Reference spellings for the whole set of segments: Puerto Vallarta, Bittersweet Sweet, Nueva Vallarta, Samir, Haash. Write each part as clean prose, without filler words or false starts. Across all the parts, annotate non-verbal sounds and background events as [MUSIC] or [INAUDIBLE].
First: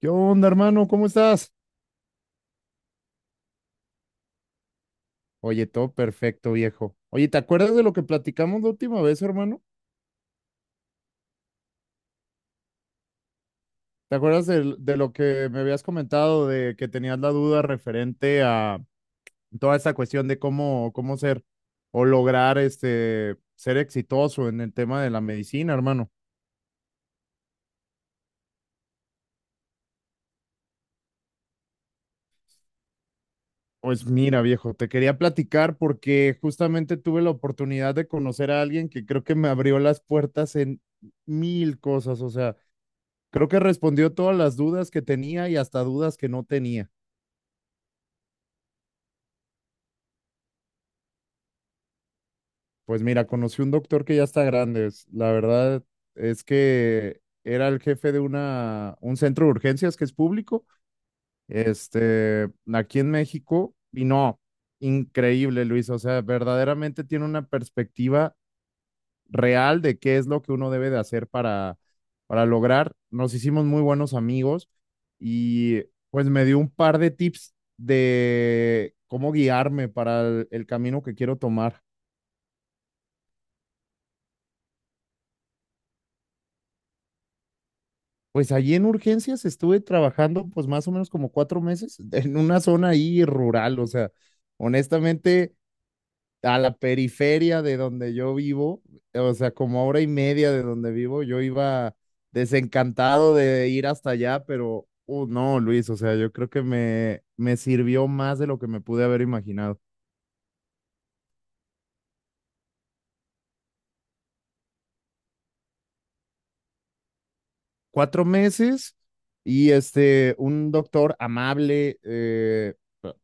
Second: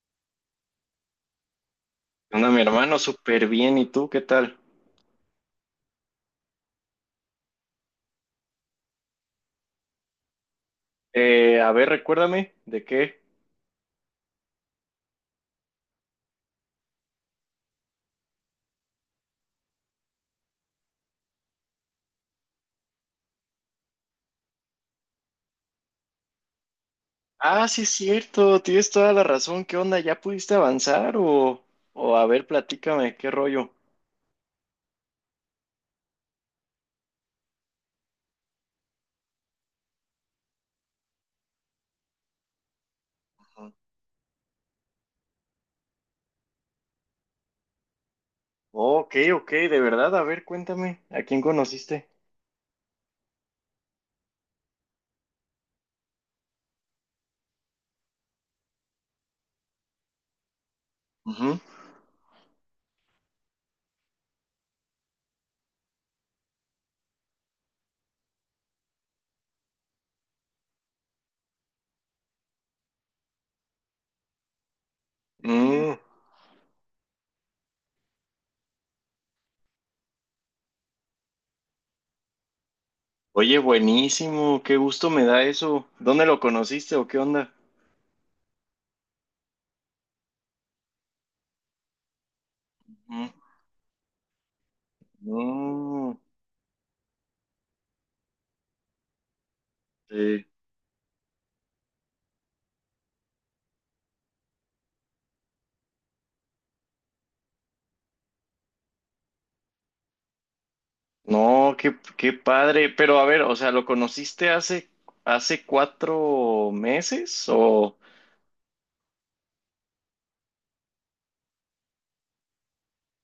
¿Qué onda, hermano? ¿Cómo estás? Anda, mi hermano, súper bien. ¿Y tú qué tal? Oye, todo perfecto, viejo. Oye, ¿te acuerdas de lo que platicamos la última vez, hermano? A ver, recuérdame, ¿de qué? ¿Te acuerdas de lo que me habías comentado, de que tenías la duda referente a toda esta cuestión de cómo ser o lograr ser exitoso en el tema de la medicina, hermano? Ah, sí, es cierto, tienes toda la razón. ¿Qué onda? ¿Ya pudiste avanzar? O a ver, platícame, ¿qué rollo? Pues mira, viejo, te quería platicar porque justamente tuve la oportunidad de conocer a alguien que creo que me abrió las puertas en mil cosas, o sea. Creo que Ujú. respondió todas las dudas que tenía y hasta dudas que no tenía. Oh, ok, ok, de verdad, a ver, cuéntame, ¿a quién conociste? Pues mira, conocí un doctor que ya está grande. La verdad es que era el jefe de un centro de urgencias que es público, Ujú. Aquí en México. Y no, increíble, Luis. O sea, verdaderamente tiene una perspectiva real de qué es lo que uno debe de hacer para lograr. Nos hicimos muy buenos amigos y Mm. pues me dio un par de tips de cómo guiarme para el camino que quiero tomar. Oye, buenísimo, qué gusto me da eso. ¿Dónde lo conociste o qué onda? Pues allí en urgencias estuve trabajando pues más o menos como 4 meses en una zona ahí Ujú. rural, o sea, honestamente Mm, a la periferia de donde yo vivo, o sea, como a hora y sí. media de donde vivo, yo iba desencantado de ir hasta allá, pero no, Luis, o sea, yo creo que me sirvió más de lo que me pude haber imaginado. No, qué padre. Pero a ver, o sea, ¿lo conociste hace, hace cuatro meses? O. Cuatro meses y un doctor amable,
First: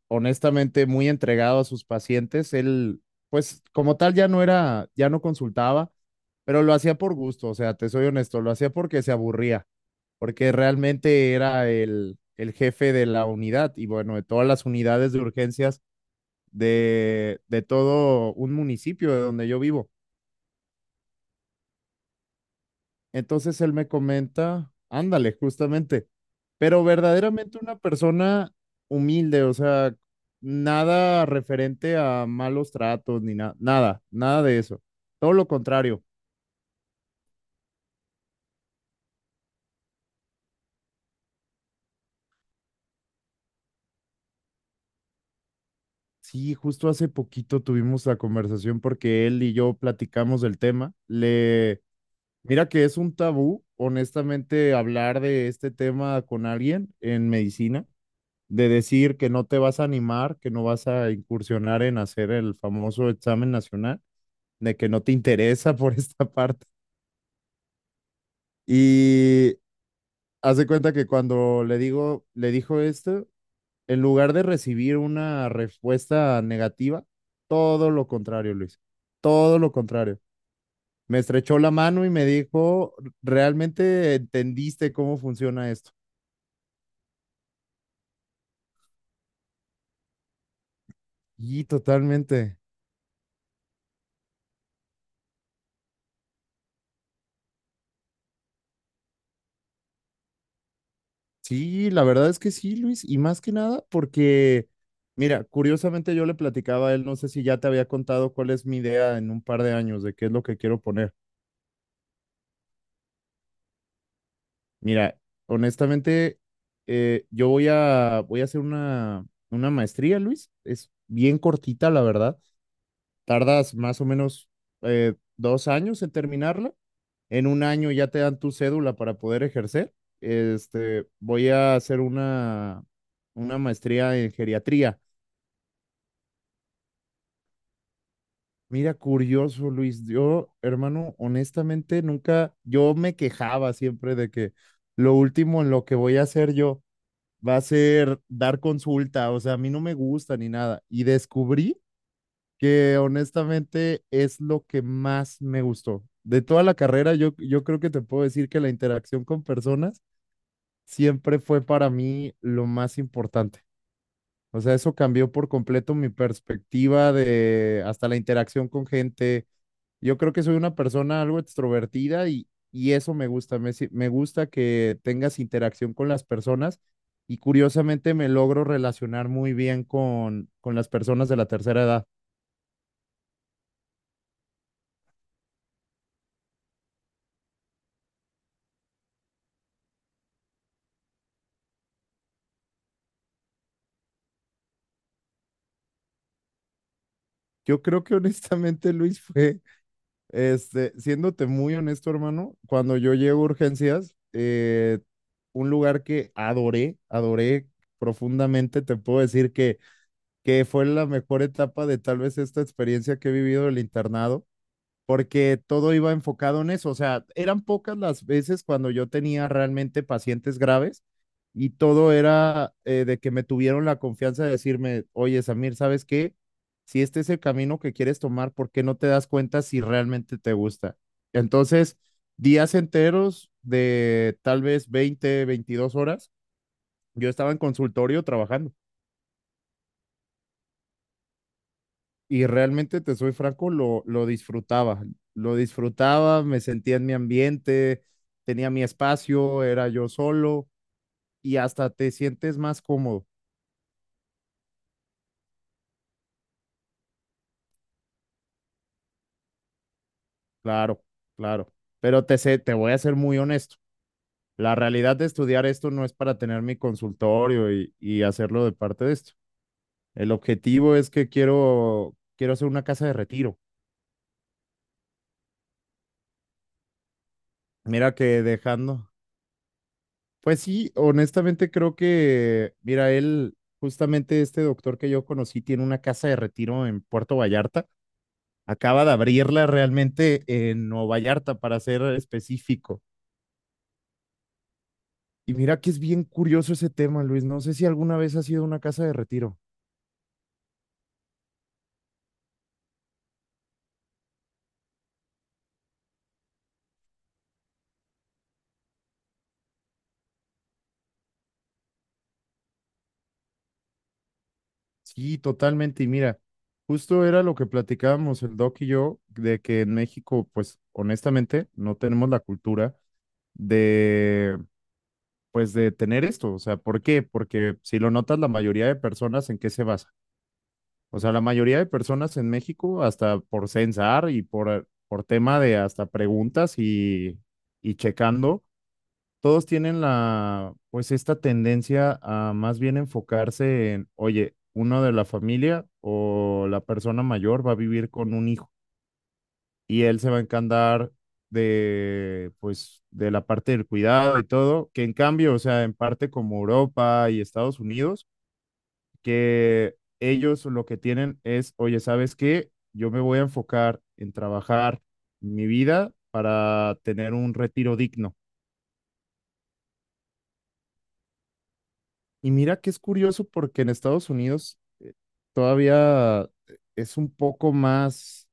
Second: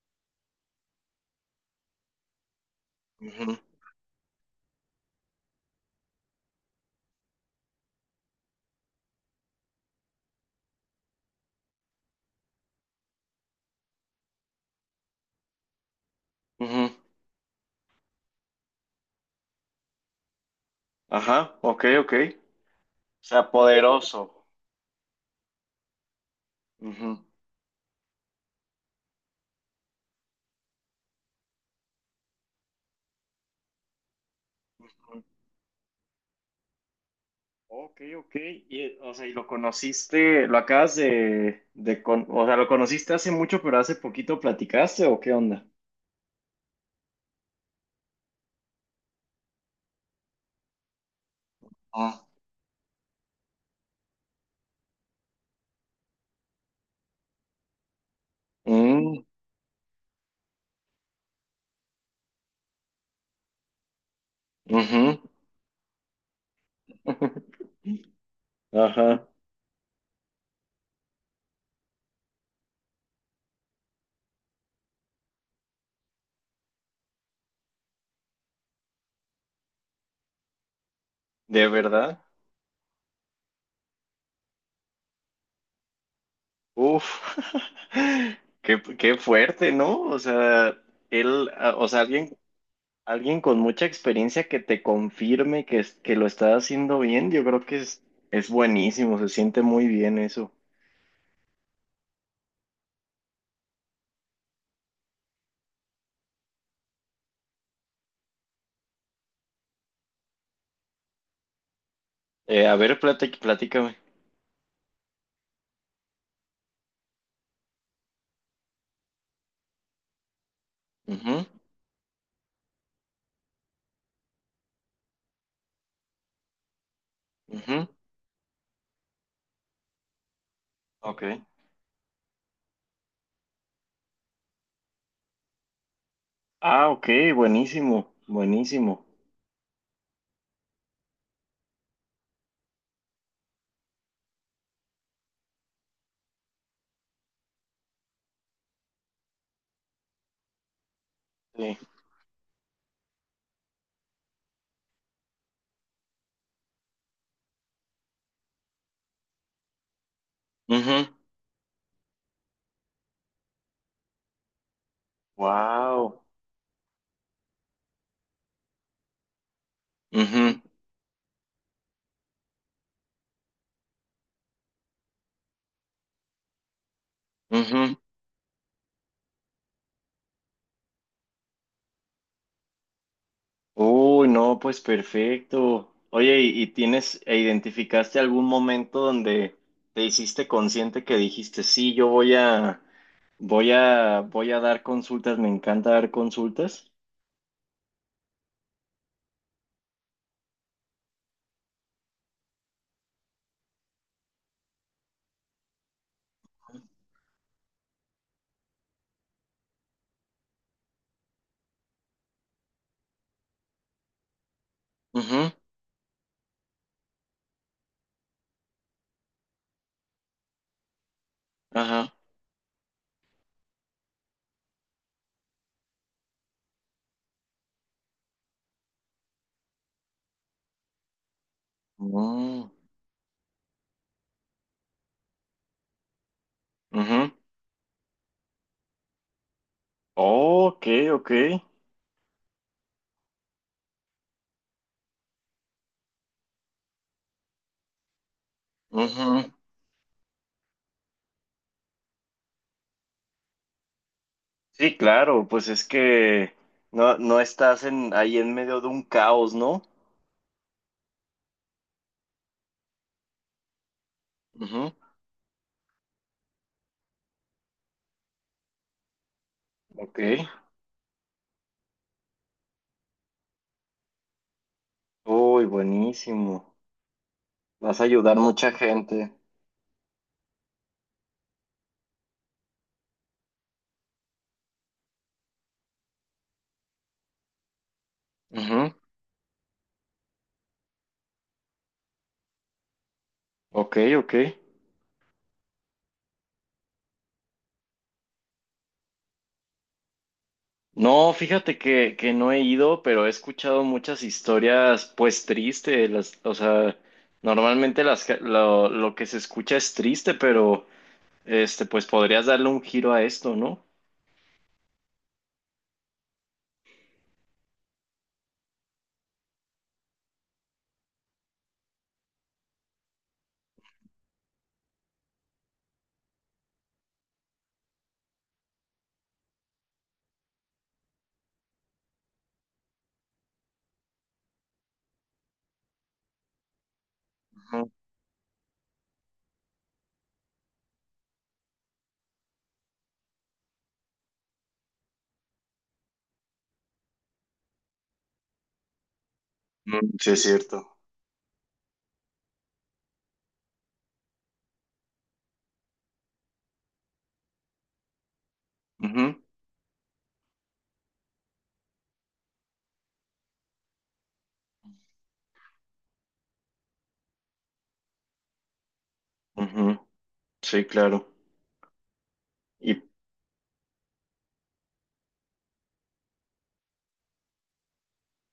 honestamente muy entregado a sus pacientes, él, Ujú, pues como tal, ya no consultaba, pero lo hacía por gusto, o sea, te soy honesto, lo hacía porque se aburría, porque realmente era el jefe de la unidad y bueno, de todas las unidades de urgencias ujú. De todo un municipio de donde yo vivo. Ajá, ok, ok. O sea, Entonces él me poderoso. comenta, ándale, justamente, pero Ujú. verdaderamente una persona humilde, o sea, nada referente a malos tratos ni nada, nada, nada de eso. Todo lo contrario. Ok, ok. Y, o sea, y lo conociste, lo acabas de con- o sea, lo conociste hace mucho, pero hace poquito platicaste, ¿o qué onda? Sí, justo hace poquito tuvimos la conversación porque él y yo platicamos del tema. Ah. Mira que es un tabú, honestamente, hablar de este tema con alguien en medicina, de decir Mm, que no te vas a animar, que no vas a incursionar en hacer el famoso examen nacional, de que no te ujú. interesa [LAUGHS] por esta parte. [LAUGHS] Ajá. Y hace cuenta que cuando le digo, le dijo esto, en lugar de recibir una respuesta negativa, todo lo contrario, Luis, todo lo contrario. Me estrechó ¿De la mano y verdad? me dijo, ¿realmente entendiste cómo funciona esto? Uf, [LAUGHS] qué fuerte, ¿no? O sea, él, Y ah, o sea, alguien, totalmente. alguien con mucha experiencia que te confirme que lo está haciendo bien, yo creo que es buenísimo, se siente muy bien eso. Sí, la verdad es que sí, Luis, y más que nada mira, curiosamente yo le platicaba a él, no sé si ya te había contado cuál es mi idea en un par de años de qué es lo que quiero poner. A ver, platícame. Mira, honestamente, voy a hacer una maestría, Luis. Es bien Ujú, cortita, la verdad. Tardas más o menos 2 años en terminarla. En un ujú, año ya te dan tu cédula para poder ejercer. Este, ok. voy a hacer una maestría en geriatría. Ah, ok, buenísimo, Mira, buenísimo. curioso, Luis. Yo, hermano, honestamente, nunca, yo me quejaba siempre de que lo último en lo que voy a hacer yo va a ser dar consulta, o sea, a mí no me gusta ni nada. Y Sí. descubrí que honestamente es lo que más me gustó. De toda la carrera, yo creo que te puedo decir que la interacción con personas siempre fue para mí lo más importante. O sea, eso cambió por completo mi Wow. perspectiva de hasta la interacción con gente. Yo creo que soy una persona algo extrovertida y eso me gusta. Me, si- me gusta que tengas interacción con las personas y curiosamente me logro relacionar muy bien con las personas de la tercera edad. Uy, no, pues perfecto. Oye, y tienes e identificaste algún momento donde te hiciste consciente que dijiste, sí, yo voy a, voy a, voy a dar consultas, me encanta dar consultas? Yo creo que honestamente, Luis, fue, siéndote muy honesto, hermano, cuando yo llego a urgencias, un lugar que adoré, adoré profundamente, te puedo decir que fue la mejor etapa de tal vez esta experiencia que he vivido del internado, Ujú, porque todo iba enfocado en eso. O sea, eran pocas las veces cuando yo tenía realmente pacientes graves y todo ajá. era de que me tuvieron la confianza de decirme, oye, Samir, ¿sabes qué? Si este es el camino que quieres tomar, ¿por qué no te das cuenta si realmente te gusta? Entonces, Mm, días enteros de tal vez 20 22 horas, yo ujú. estaba en consultorio trabajando. Ok, ok. Y realmente, te soy franco, lo disfrutaba. Lo disfrutaba, me sentía en mi ambiente, tenía mi Ujú. espacio, era yo solo y hasta te sientes más cómodo. Sí, claro, pues es que no, ahí en medio de un caos, ¿no? Claro, claro. Pero te voy a ser muy honesto. La Ujú, realidad de estudiar esto no es para tener mi consultorio y hacerlo de parte de esto. ok. El objetivo es que quiero hacer una casa de retiro. Uy, buenísimo. Vas a Mira ayudar que mucha dejando, gente. Pues sí, honestamente creo que, mira, él, justamente este doctor que yo conocí, tiene una casa de retiro en Puerto Vallarta. Ujú, Acaba de abrirla realmente en Nueva Vallarta, para ser específico. ok, ok. Y mira que es bien curioso ese tema, Luis. No sé si alguna vez ha sido una casa de retiro. No, fíjate que no he ido, pero he escuchado muchas historias, pues tristes. Las, o sea, normalmente las, que- Lo que se escucha es triste, pero pues podrías darle un giro a esto, ¿no? Sí, totalmente. Y mira, justo era lo que platicábamos el doc y yo, de que en México, pues honestamente, no tenemos la cultura de pues de tener esto. O sea, ¿por qué? Porque si lo notas, la mayoría de personas en qué se basa. O sea, la mayoría de personas en México, hasta por censar y por tema de hasta preguntas y, Ujú. y checando, todos tienen la, pues esta tendencia a más bien enfocarse en, oye, uno de la familia o la persona mayor va a vivir con un hijo y Mm, él se sí, va a es cierto. encantar de, pues, de la parte del cuidado y todo, que en cambio, o sea, en parte como Europa y Estados Unidos, que ellos lo que tienen es, oye, ¿sabes qué? Yo me voy a enfocar en trabajar mi vida para tener un retiro digno. Ujú, ujú, sí, claro. Y mira que es Y curioso porque en Estados Unidos todavía es un poco más,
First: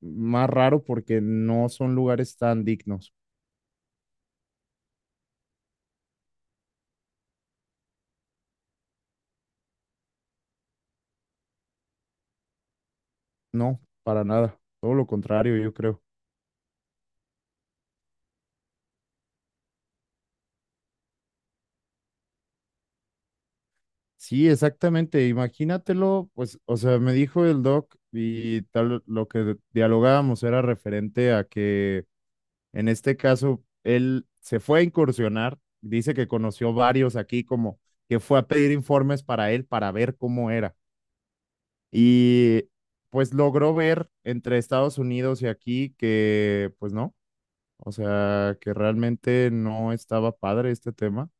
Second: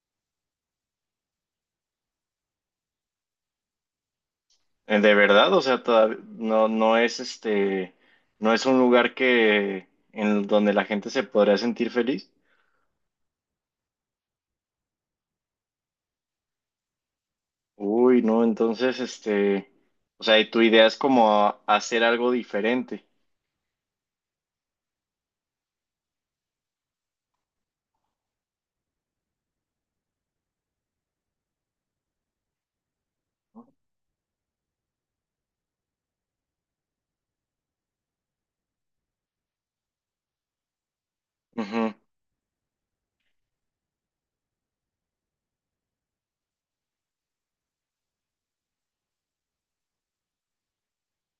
más raro porque no son lugares tan dignos. De verdad, o sea, no, no es un lugar que en donde la gente se podría sentir feliz. No, para nada. Todo lo contrario, yo creo. Uy, no, entonces, o sea, y tu idea es como hacer algo diferente. Sí, exactamente. Imagínatelo, pues, o sea, me dijo el doc y tal, lo que dialogábamos era referente a que en este caso él se fue a incursionar, dice que conoció varios aquí como que fue a pedir informes para él para ver cómo era. Ujú, Y pues logró ver entre Estados Unidos y aquí que pues no, o sea, que realmente no estaba padre este tema,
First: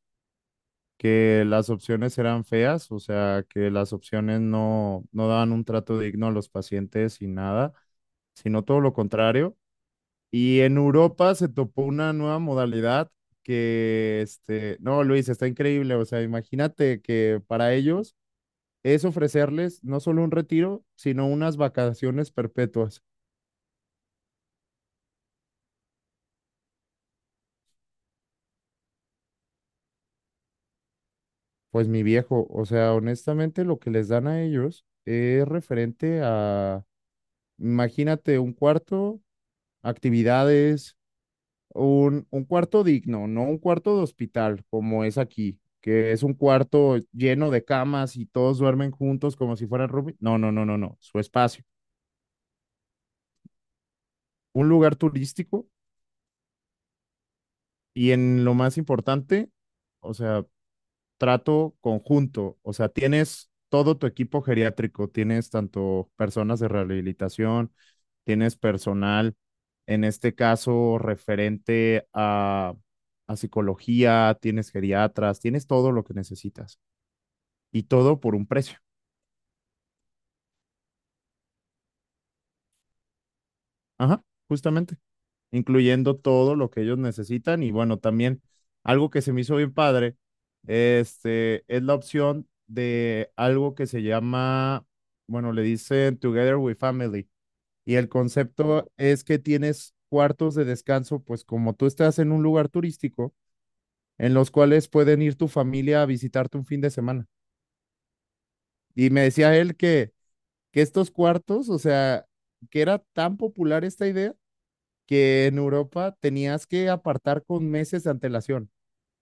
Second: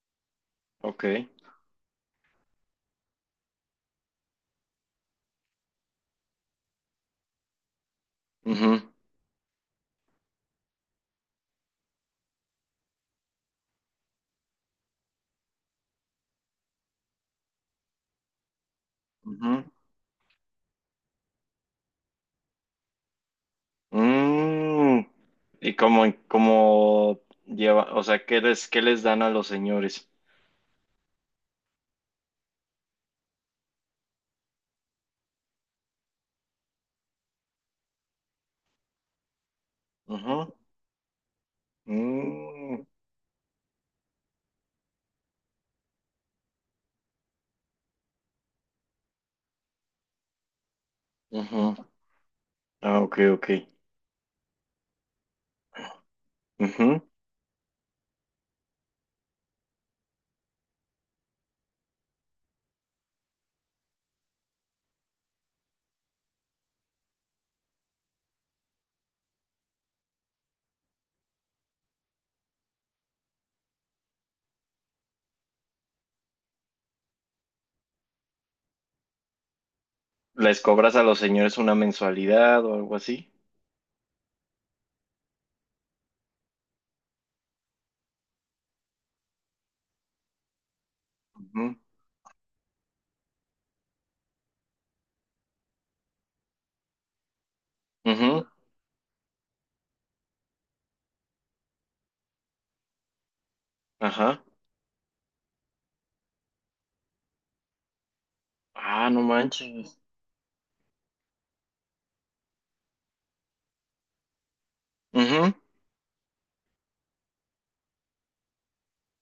ok. que las opciones eran feas, o sea, que las opciones no daban un trato digno a los pacientes y nada, sino todo Ujú, lo contrario. Y en Europa se topó una nueva modalidad que, no, Luis, está increíble, o sea, imagínate que para ellos es ujú. ofrecerles no solo un retiro, sino unas vacaciones perpetuas. Mm, como lleva, o sea, ¿qué les dan a los señores? Pues mi viejo, o sea, honestamente lo que les dan a ellos es referente a, imagínate, un cuarto, Ujú, actividades, un cuarto mm, digno, no un cuarto de hospital como es aquí, que es un cuarto lleno de camas y todos duermen juntos como si fueran roomies. No, no, no, no, no, su espacio, ujú. Ah, ok, ok. un lugar turístico Ujú. y en lo más importante, o sea, trato conjunto, o sea, tienes todo tu equipo geriátrico, tienes tanto personas de rehabilitación, tienes personal, en este caso referente a psicología, tienes geriatras, tienes todo lo que necesitas y todo por un precio. ¿Les cobras a los señores una mensualidad o algo así? Ajá, justamente, incluyendo todo lo que ellos necesitan y bueno, también algo que se me hizo bien padre, Ujú, es la opción de algo que se llama, bueno, le dicen Together with Family y el ujú, concepto es que tienes cuartos de descanso, pues como tú estás en un lugar turístico, en ajá. los cuales pueden ir tu familia a visitarte un fin de semana. Ah, Y no me decía él manches. Que estos cuartos, o sea, que era tan popular esta idea que Ujú, en Europa tenías que apartar con meses de antelación,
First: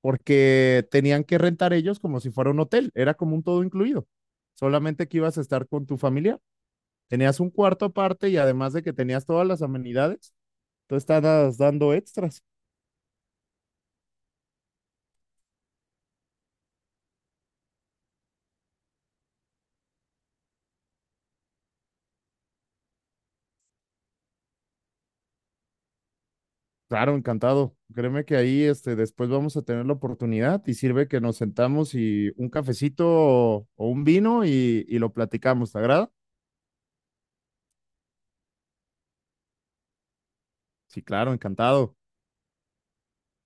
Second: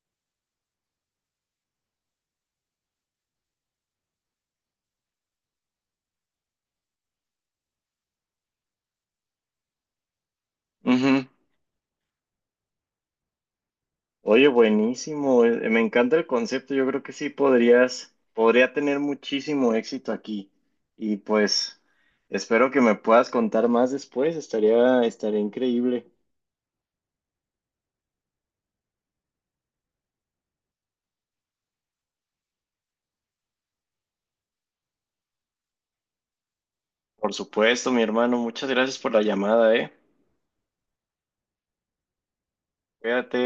porque tenían que rentar ellos como si fuera un hotel, era como un todo incluido, solamente que ibas a estar con tu familia, tenías un cuarto aparte y además de que tenías todas las amenidades, tú ujú. estabas dando extras. Oye, buenísimo, me encanta el concepto, yo creo que sí podría tener muchísimo éxito aquí y pues espero que me puedas contar más después, estaría increíble. Claro, encantado. Créeme que ahí después vamos a tener la oportunidad y sirve que nos sentamos y un cafecito o un vino y lo platicamos. ¿Te agrada? Por supuesto, mi hermano, muchas gracias por la llamada, ¿eh? Sí, claro, encantado. Cuídate.